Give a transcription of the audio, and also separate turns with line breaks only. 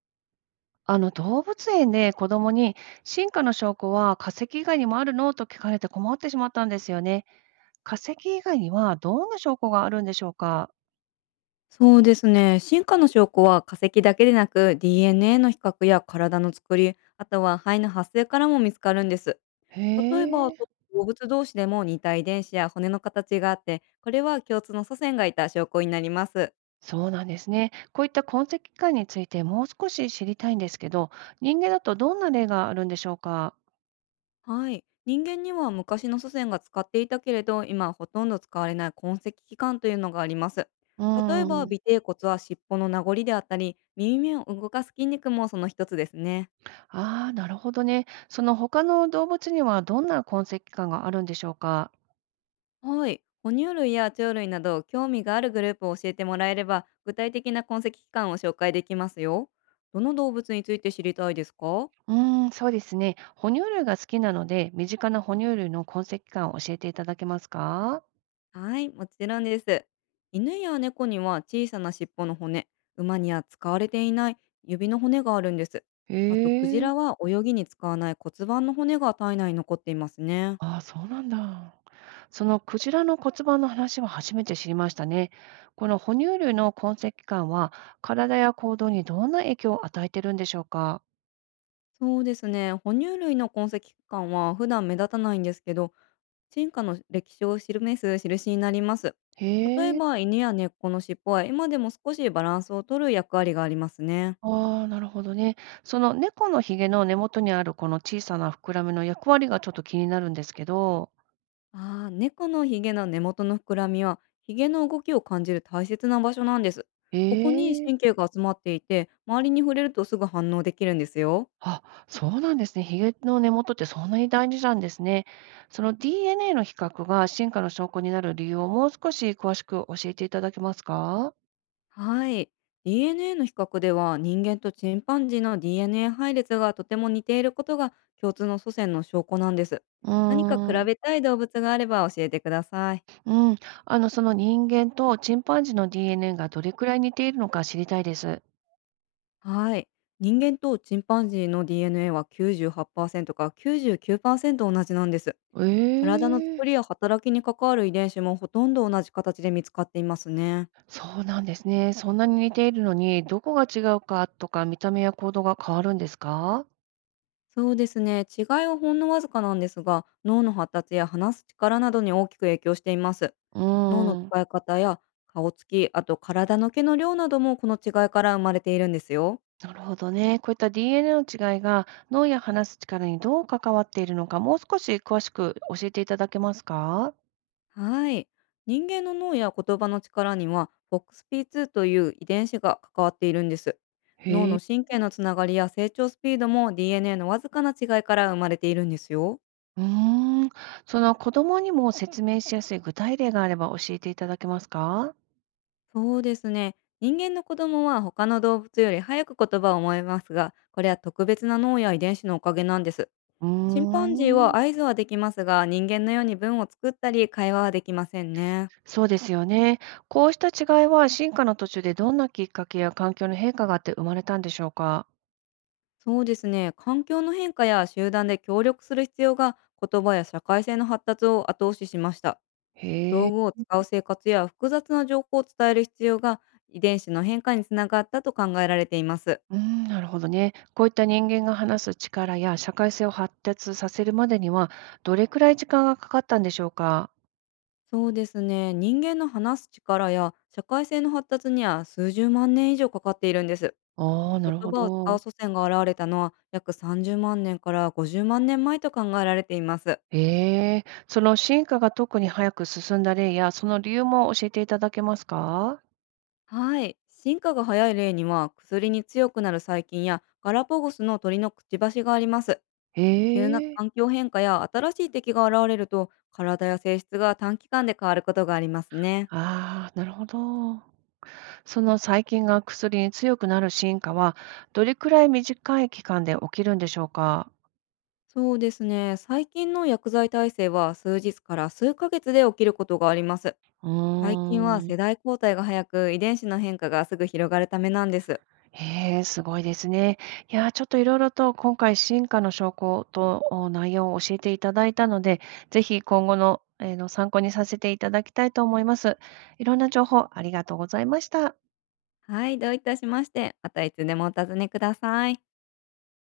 あの動物園で子供に進化の証拠は化石以外にもあるのと聞かれて困ってしまったんですよね。化石以外にはどんな証拠があるんでしょうか。
そうですね。進化の証拠は化石だけでなく DNA の比較や体の作り、あとは肺の発生からも見つかるんです。
へ
例えば
え、
動物同士でも似た遺伝子や骨の形があって、これは共通の祖先がいた証拠になります。
そうなんですね。こういった痕跡感についてもう少し知りたいんですけど、人間だとどんな例があるんでしょうか。
はい。人間には昔の祖先が使っていたけれど、今はほとんど使われない痕跡器官というのがあります。
う
例え
ー
ば尾
ん。
てい骨は尻尾の名残であったり、耳を動かす筋肉もその一つですね。
ああ、なるほどね。その他の動物にはどんな痕跡感があるんでしょうか。
はい。哺乳類や鳥類など興味があるグループを教えてもらえれば、具体的な痕跡期間を紹介できますよ。どの動物について知りたいですか？
うーん、そうですね。哺乳類が好きなので、身近な哺乳類の痕跡感を教えていただけますか。
はい、もちろんです。犬や猫には小さな尻尾の骨、馬には使われていない指の骨があるんです。
へ
あと、クジ
え、
ラは泳ぎに使わない骨盤の骨が体内に残っていますね。
ああ、そうなんだ。そのクジラの骨盤の話は初めて知りましたね。この哺乳類の痕跡感は、体や行動にどんな影響を与えてるんでしょうか。
そうですね。哺乳類の痕跡期間は普段目立たないんですけど、進化の歴史を示す印になります。
へ
例え
え、
ば犬や猫の尻尾は今でも少しバランスを取る役割がありますね。
ああ、なるほどね。その猫のひげの根元にあるこの小さな膨らみの役割がちょっと気になるんですけど。
ああ、猫のヒゲの根元の膨らみはヒゲの動きを感じる大切な場所なんです。
へ
ここに
え。
神経が集まっていて、周りに触れるとすぐ反応できるんですよ。
あ、そうなんですね。ヒゲの根元ってそんなに大事なんですね。その DNA の比較が進化の証拠になる理由をもう少し詳しく教えていただけますか。
はい。DNA の比較では、人間とチンパンジーの DNA 配列がとても似ていることが共通の祖先の証拠なんです。
うー
何か比
ん、
べたい動物があれば教えてください。
うん。あの、その人間とチンパンジーの DNA がどれくらい似ているのか知りたいです。
はい。人間とチンパンジーの DNA は98%から99%同じなんです。
え
体の
え、
作りや働きに関わる遺伝子もほとんど同じ形で見つかっていますね。
そうなんですね。そんなに似ているのに、どこが違うかとか、見た目や行動が変わるんですか。
そうですね。違いはほんのわずかなんですが、脳の発達や話す力などに大きく影響しています。
う
脳の
ーん。
使い方や顔つき、あと体の毛の量などもこの違いから生まれているんですよ。
なるほどね。こういった DNA の違いが脳や話す力にどう関わっているのか、もう少し詳しく教えていただけますか。
はい。人間の脳や言葉の力には FOXP2 という遺伝子が関わっているんです。脳
へえ。
の神経のつながりや成長スピードも DNA のわずかな違いから生まれているんですよ。
うーん。その子供にも説明しやすい具体例があれば教えていただけますか。
そうですね。人間の子供は他の動物より早く言葉を覚えますが、これは特別な脳や遺伝子のおかげなんです。
うー
チンパンジーは
ん。
合図はできますが、人間のように文を作ったり会話はできませんね。
そうですよね。こうした違いは進化の途中でどんなきっかけや環境の変化があって生まれたんでしょうか。
そうですね。環境の変化や集団で協力する必要が言葉や社会性の発達を後押ししました。
へ
道
え。
具を使う生活や複雑な情報を伝える必要が遺伝子の変化につながったと考えられています。
うーん、なるほどね。こういった人間が話す力や社会性を発達させるまでには、どれくらい時間がかかったんでしょうか？
そうですね。人間の話す力や社会性の発達には数十万年以上かかっているんです。
ああ、なる
言
ほ
葉を使う
ど。
祖先が現れたのは約30万年から50万年前と考えられています。
ええ、その進化が特に早く進んだ例や、その理由も教えていただけますか？
はい。進化が早い例には、薬に強くなる細菌やガラパゴスの鳥のくちばしがあります。急な
ええ、
環境変化や新しい敵が現れると、体や性質が短期間で変わることがありますね。
ああ、なるほど。その細菌が薬に強くなる進化は、どれくらい短い期間で起きるんでしょうか？
そうですね。最近の薬剤耐性は数日から数ヶ月で起きることがあります。
う
最
ー
近は世
ん。
代交代が早く、遺伝子の変化がすぐ広がるためなんです。
へえ、すごいですね。いやー、ちょっといろいろと今回進化の証拠とお内容を教えていただいたので、ぜひ今後の、参考にさせていただきたいと思います。いろんな情報ありがとうございました。
はい、どういたしまして。またいつでもお尋ねください。